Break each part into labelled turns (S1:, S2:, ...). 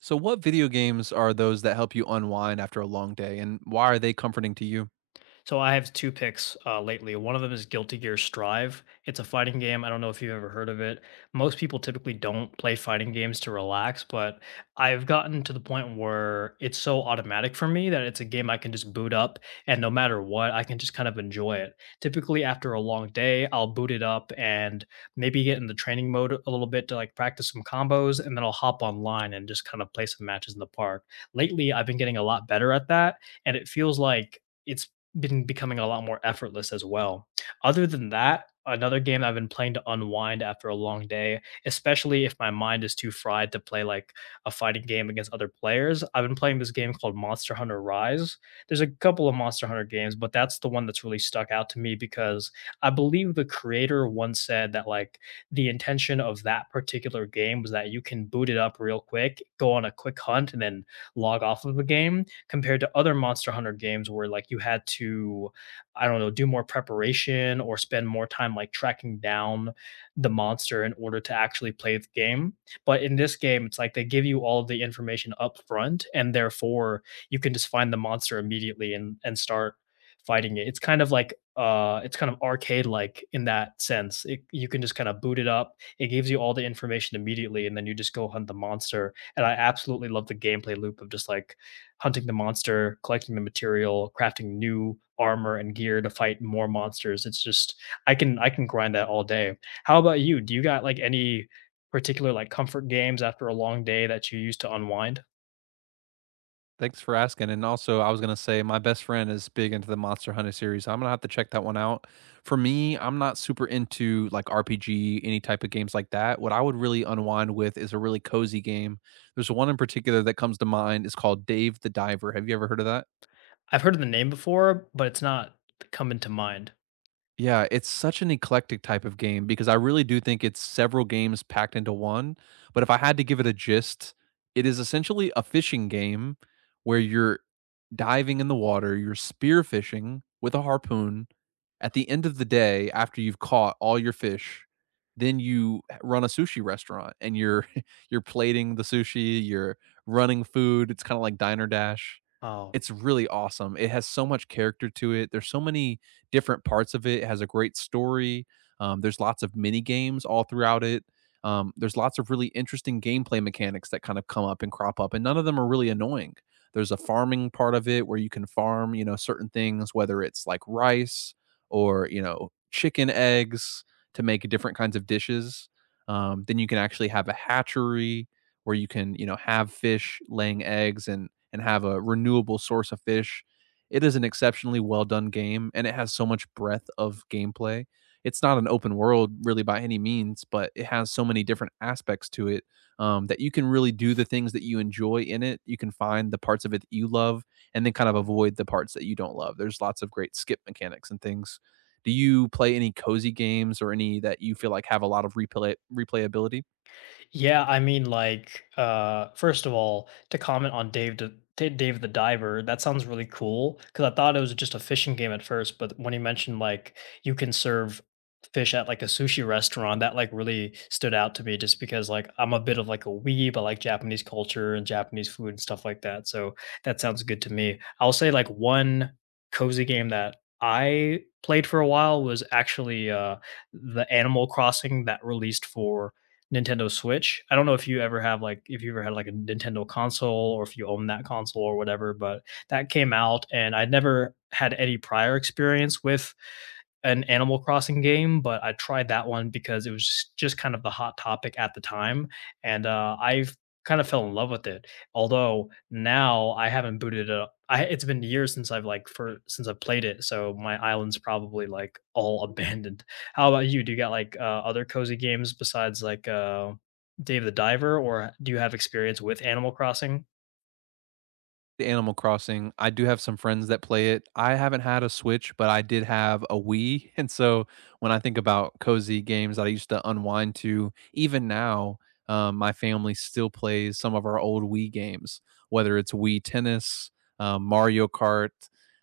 S1: So, what video games are those that help you unwind after a long day, and why are they comforting to you?
S2: So I have two picks, lately. One of them is Guilty Gear Strive. It's a fighting game. I don't know if you've ever heard of it. Most people typically don't play fighting games to relax, but I've gotten to the point where it's so automatic for me that it's a game I can just boot up and no matter what, I can just kind of enjoy it. Typically after a long day, I'll boot it up and maybe get in the training mode a little bit to like practice some combos, and then I'll hop online and just kind of play some matches in the park. Lately, I've been getting a lot better at that, and it feels like it's been becoming a lot more effortless as well. Other than that, another game I've been playing to unwind after a long day, especially if my mind is too fried to play like a fighting game against other players. I've been playing this game called Monster Hunter Rise. There's a couple of Monster Hunter games, but that's the one that's really stuck out to me because I believe the creator once said that like the intention of that particular game was that you can boot it up real quick, go on a quick hunt, and then log off of the game compared to other Monster Hunter games where like you had to, I don't know, do more preparation or spend more time like tracking down the monster in order to actually play the game. But in this game, it's like they give you all of the information up front, and therefore you can just find the monster immediately and start fighting it. It's kind of like it's kind of arcade like in that sense. It, you can just kind of boot it up. It gives you all the information immediately, and then you just go hunt the monster. And I absolutely love the gameplay loop of just like hunting the monster, collecting the material, crafting new armor and gear to fight more monsters. It's just I can grind that all day. How about you? Do you got like any particular like comfort games after a long day that you use to unwind?
S1: Thanks for asking. And also, I was gonna say my best friend is big into the Monster Hunter series. So I'm gonna have to check that one out. For me, I'm not super into like RPG, any type of games like that. What I would really unwind with is a really cozy game. There's one in particular that comes to mind. It's called Dave the Diver. Have you ever heard of that?
S2: I've heard of the name before, but it's not coming to mind.
S1: Yeah, it's such an eclectic type of game because I really do think it's several games packed into one. But if I had to give it a gist, it is essentially a fishing game where you're diving in the water, you're spear fishing with a harpoon. At the end of the day, after you've caught all your fish, then run a sushi restaurant and you're you're plating the sushi, you're running food. It's kind of like Diner Dash. It's really awesome. It has so much character to it. There's so many different parts of it. It has a great story. There's lots of mini games all throughout it. There's lots of really interesting gameplay mechanics that kind of come up and crop up, and none of them are really annoying. There's a farming part of it where you can farm, you know, certain things, whether it's like rice or you know chicken eggs to make different kinds of dishes. Then you can actually have a hatchery where you can you know have fish laying eggs and have a renewable source of fish. It is an exceptionally well done game and it has so much breadth of gameplay. It's not an open world really by any means, but it has so many different aspects to it that you can really do the things that you enjoy in it. You can find the parts of it that you love and then kind of avoid the parts that you don't love. There's lots of great skip mechanics and things. Do you play any cozy games or any that you feel like have a lot of replayability?
S2: Yeah, I mean, like, first of all, to comment on Dave the Diver, that sounds really cool because I thought it was just a fishing game at first, but when he mentioned like you can serve fish at like a sushi restaurant, that like really stood out to me just because like I'm a bit of like a weeb, I like Japanese culture and Japanese food and stuff like that. So that sounds good to me. I'll say like one cozy game that I played for a while was actually the Animal Crossing that released for Nintendo Switch. I don't know if you ever have like if you ever had like a Nintendo console or if you own that console or whatever, but that came out and I'd never had any prior experience with an Animal Crossing game, but I tried that one because it was just kind of the hot topic at the time, and I've kind of fell in love with it. Although now I haven't booted it up. I, it's been years since I've like for since I've played it, so my island's probably like all abandoned. How about you? Do you got like other cozy games besides like Dave the Diver, or do you have experience with Animal Crossing?
S1: The Animal Crossing. I do have some friends that play it. I haven't had a Switch, but I did have a Wii, and so when I think about cozy games that I used to unwind to, even now, my family still plays some of our old Wii games, whether it's Wii Tennis, Mario Kart.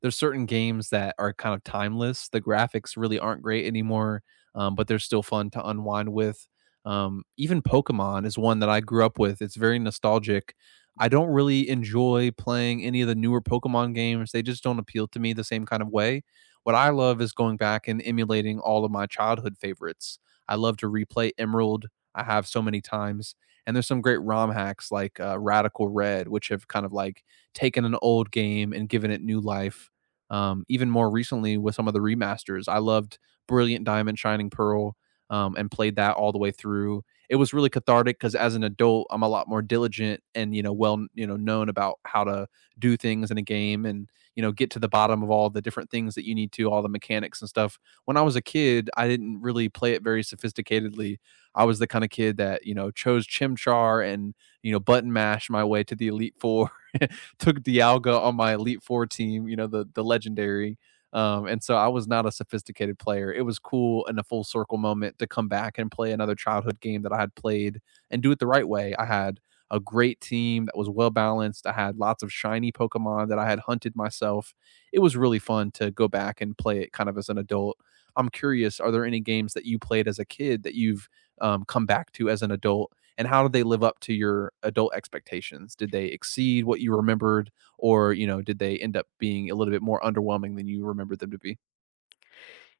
S1: There's certain games that are kind of timeless. The graphics really aren't great anymore, but they're still fun to unwind with. Even Pokemon is one that I grew up with. It's very nostalgic. I don't really enjoy playing any of the newer Pokemon games. They just don't appeal to me the same kind of way. What I love is going back and emulating all of my childhood favorites. I love to replay Emerald. I have so many times. And there's some great ROM hacks like Radical Red, which have kind of like taken an old game and given it new life. Even more recently with some of the remasters, I loved Brilliant Diamond, Shining Pearl, and played that all the way through. It was really cathartic because as an adult, I'm a lot more diligent and you know well you know known about how to do things in a game and you know get to the bottom of all the different things that you need to, all the mechanics and stuff. When I was a kid, I didn't really play it very sophisticatedly. I was the kind of kid that you know chose Chimchar and you know button mash my way to the Elite Four, took Dialga on my Elite Four team, you know the legendary, and so I was not a sophisticated player. It was cool in a full circle moment to come back and play another childhood game that I had played and do it the right way. I had a great team that was well balanced. I had lots of shiny Pokemon that I had hunted myself. It was really fun to go back and play it kind of as an adult. I'm curious, are there any games that you played as a kid that you've come back to as an adult? And how did they live up to your adult expectations? Did they exceed what you remembered? Or you know did they end up being a little bit more underwhelming than you remember them to be?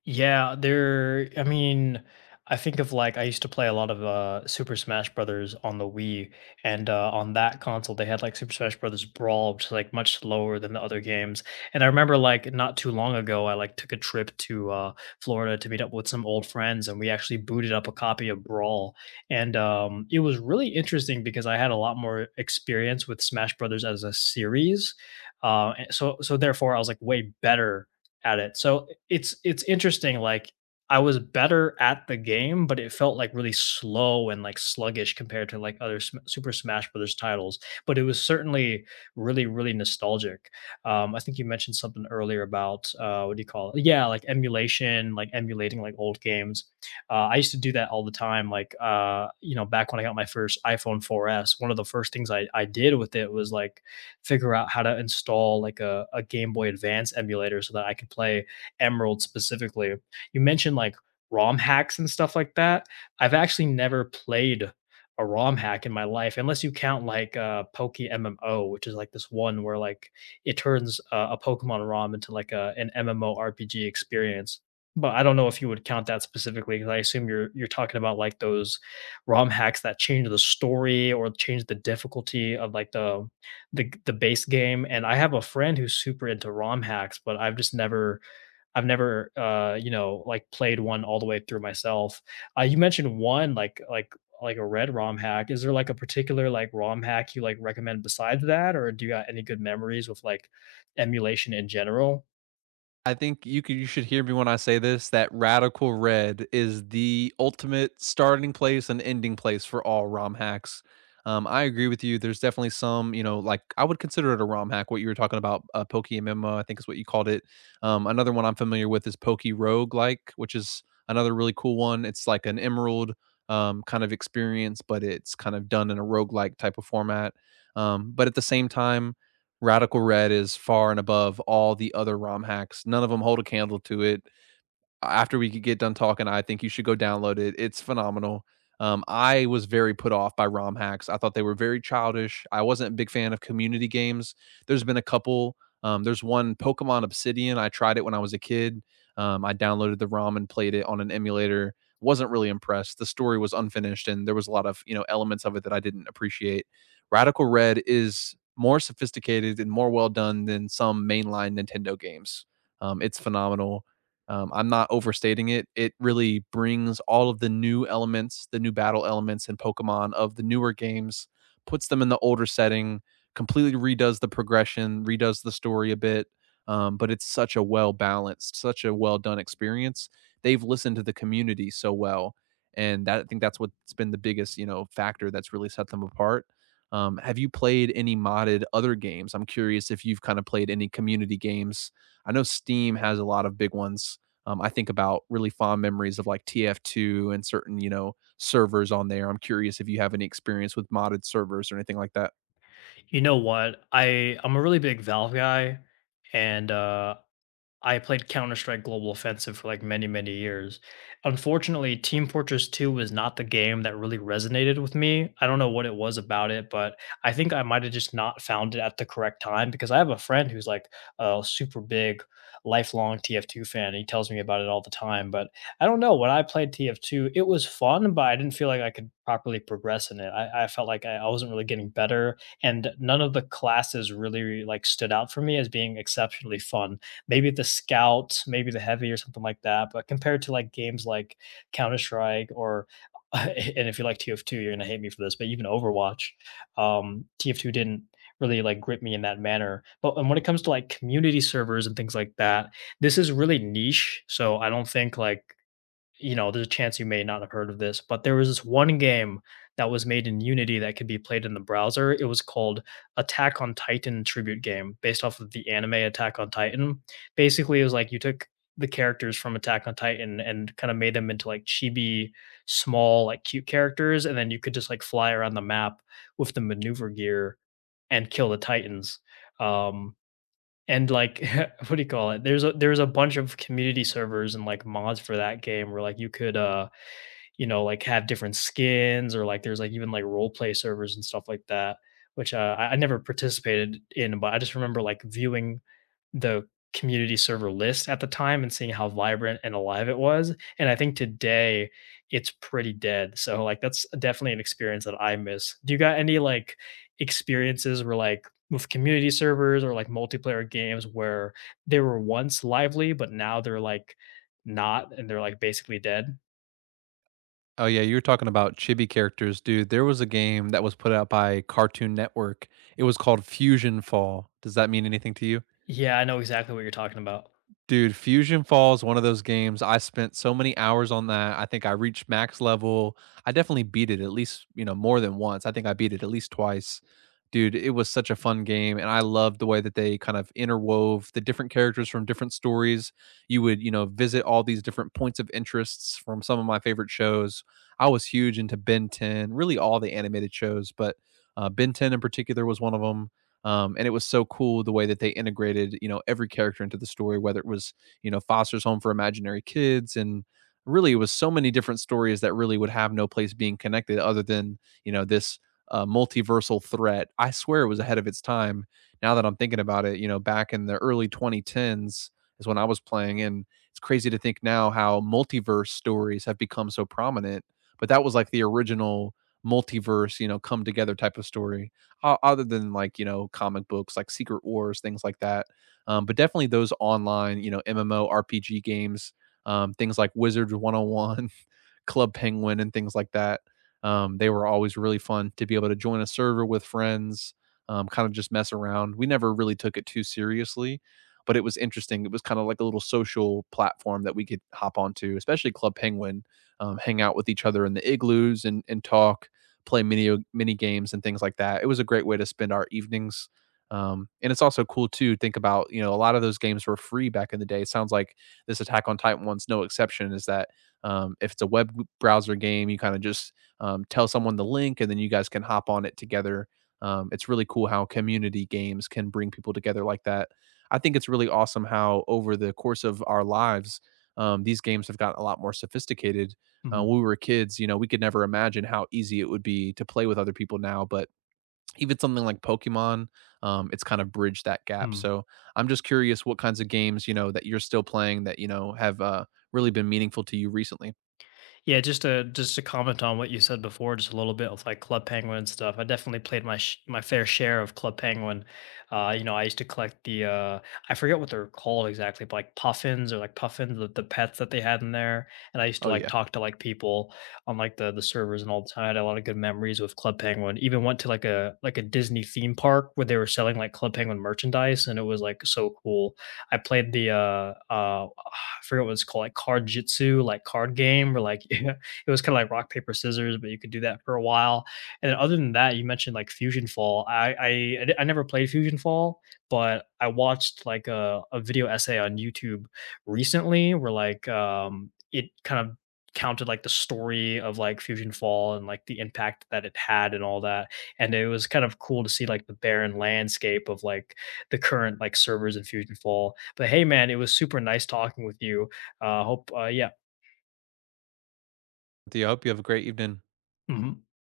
S2: Yeah, there. I mean, I think of like I used to play a lot of Super Smash Brothers on the Wii, and on that console they had like Super Smash Brothers Brawl, which is like much slower than the other games. And I remember like not too long ago, I like took a trip to Florida to meet up with some old friends, and we actually booted up a copy of Brawl, and it was really interesting because I had a lot more experience with Smash Brothers as a series. And so therefore, I was like way better at it. So it's interesting. Like I was better at the game, but it felt like really slow and like sluggish compared to like other Super Smash Brothers titles. But it was certainly really really nostalgic. I think you mentioned something earlier about what do you call it? Yeah, like emulation, like emulating like old games. I used to do that all the time. Like you know, back when I got my first iPhone 4S, one of the first things I did with it was like figure out how to install like a Game Boy Advance emulator so that I can play Emerald specifically. You mentioned like ROM hacks and stuff like that. I've actually never played a ROM hack in my life, unless you count like Poke MMO, which is like this one where like it turns a Pokemon ROM into like an MMORPG experience. But I don't know if you would count that specifically because I assume you're talking about like those ROM hacks that change the story or change the difficulty of like the base game, and I have a friend who's super into ROM hacks, but I've just never I've never you know like played one all the way through myself. You mentioned one like a red ROM hack. Is there like a particular like ROM hack you like recommend besides that, or do you got any good memories with like emulation in general?
S1: I think you could you should hear me when I say this that Radical Red is the ultimate starting place and ending place for all ROM hacks. I agree with you. There's definitely some, you know, like I would consider it a ROM hack. What you were talking about, Pokey MMO, I think is what you called it. Another one I'm familiar with is Pokey Rogue, like, which is another really cool one. It's like an Emerald kind of experience, but it's kind of done in a roguelike type of format. But at the same time, Radical Red is far and above all the other ROM hacks. None of them hold a candle to it. After we could get done talking, I think you should go download it. It's phenomenal. I was very put off by ROM hacks. I thought they were very childish. I wasn't a big fan of community games. There's been a couple. There's one Pokemon Obsidian. I tried it when I was a kid. I downloaded the ROM and played it on an emulator. Wasn't really impressed. The story was unfinished, and there was a lot of you know elements of it that I didn't appreciate. Radical Red is more sophisticated and more well done than some mainline Nintendo games. It's phenomenal. I'm not overstating it. It really brings all of the new elements, the new battle elements in Pokemon of the newer games, puts them in the older setting, completely redoes the progression, redoes the story a bit. But it's such a well balanced, such a well done experience. They've listened to the community so well, and that, I think that's what's been the biggest, you know, factor that's really set them apart. Have you played any modded other games? I'm curious if you've kind of played any community games. I know Steam has a lot of big ones. I think about really fond memories of like TF2 and certain, you know, servers on there. I'm curious if you have any experience with modded servers or anything like that.
S2: You know what? I'm a really big Valve guy, and I played Counter-Strike Global Offensive for, like, many, many years. Unfortunately, Team Fortress 2 was not the game that really resonated with me. I don't know what it was about it, but I think I might've just not found it at the correct time because I have a friend who's, like, a super big lifelong TF2 fan, he tells me about it all the time, but I don't know, when I played TF2, it was fun, but I didn't feel like I could properly progress in it. I felt like I wasn't really getting better, and none of the classes really, like, stood out for me as being exceptionally fun. Maybe the scout, maybe the heavy or something like that. But compared to like games like Counter Strike or and if you like TF2, you're gonna hate me for this, but even Overwatch, TF2 didn't really like grip me in that manner. But and when it comes to like community servers and things like that, this is really niche. So I don't think like you know, there's a chance you may not have heard of this, but there was this one game that was made in Unity that could be played in the browser. It was called Attack on Titan Tribute Game, based off of the anime Attack on Titan. Basically, it was like you took the characters from Attack on Titan and kind of made them into like chibi, small, like cute characters, and then you could just like fly around the map with the maneuver gear and kill the Titans. Um, and like what do you call it, there's a bunch of community servers and like mods for that game where like you could you know like have different skins, or like there's like even like role play servers and stuff like that, which I never participated in, but I just remember like viewing the community server list at the time and seeing how vibrant and alive it was. And I think today it's pretty dead. So like that's definitely an experience that I miss. Do you got any like experiences where like with community servers or like multiplayer games where they were once lively, but now they're like not and they're like basically dead?
S1: Oh yeah, you were talking about chibi characters, dude. There was a game that was put out by Cartoon Network. It was called Fusion Fall. Does that mean anything to you?
S2: Yeah, I know exactly what you're talking about.
S1: Dude, Fusion Falls, one of those games, I spent so many hours on that. I think I reached max level. I definitely beat it at least, you know, more than once. I think I beat it at least twice. Dude, it was such a fun game, and I loved the way that they kind of interwove the different characters from different stories. You would, you know, visit all these different points of interests from some of my favorite shows. I was huge into Ben 10, really all the animated shows, but Ben 10 in particular was one of them. And it was so cool the way that they integrated, you know, every character into the story, whether it was, you know, Foster's Home for Imaginary Kids and really it was so many different stories that really would have no place being connected other than, you know, this multiversal threat. I swear it was ahead of its time. Now that I'm thinking about it, you know, back in the early 2010s is when I was playing. And it's crazy to think now how multiverse stories have become so prominent. But that was like the original multiverse, you know, come together type of story other than like you know comic books like Secret Wars things like that. But definitely those online you know MMO RPG games, things like Wizards 101, Club Penguin and things like that. They were always really fun to be able to join a server with friends, kind of just mess around. We never really took it too seriously, but it was interesting. It was kind of like a little social platform that we could hop onto, especially Club Penguin, hang out with each other in the igloos and talk, play mini games and things like that. It was a great way to spend our evenings. And it's also cool to think about, you know, a lot of those games were free back in the day. It sounds like this Attack on Titan one's no exception, is that if it's a web browser game, you kind of just tell someone the link and then you guys can hop on it together. It's really cool how community games can bring people together like that. I think it's really awesome how over the course of our lives, these games have gotten a lot more sophisticated.
S2: Mhm.
S1: When we were kids, you know, we could never imagine how easy it would be to play with other people now. But even something like Pokemon, it's kind of bridged that gap.
S2: Mhm.
S1: So I'm just curious what kinds of games, you know, that you're still playing that, you know, have really been meaningful to you recently.
S2: Yeah, just to comment on what you said before, just a little bit with like Club Penguin and stuff. I definitely played my fair share of Club Penguin. You know, I used to collect the I forget what they're called exactly, but like puffins or like puffins, the pets that they had in there. And I used to
S1: Oh,
S2: like
S1: yeah.
S2: talk to like people on like the servers and all the time. I had a lot of good memories with Club Penguin. Even went to like a Disney theme park where they were selling like Club Penguin merchandise, and it was like so cool. I played the I forget what it's called, like card jitsu, like card game, or like it was kind of like rock paper scissors, but you could do that for a while. And then other than that, you mentioned like Fusion Fall. I never played Fusion Fall, but I watched like a video essay on YouTube recently where like it kind of counted like the story of like Fusion Fall and like the impact that it had and all that. And it was kind of cool to see like the barren landscape of like the current like servers in Fusionfall. But hey, man, it was super nice talking with you. Yeah.
S1: With you, I hope you have a great evening.
S2: Mhm.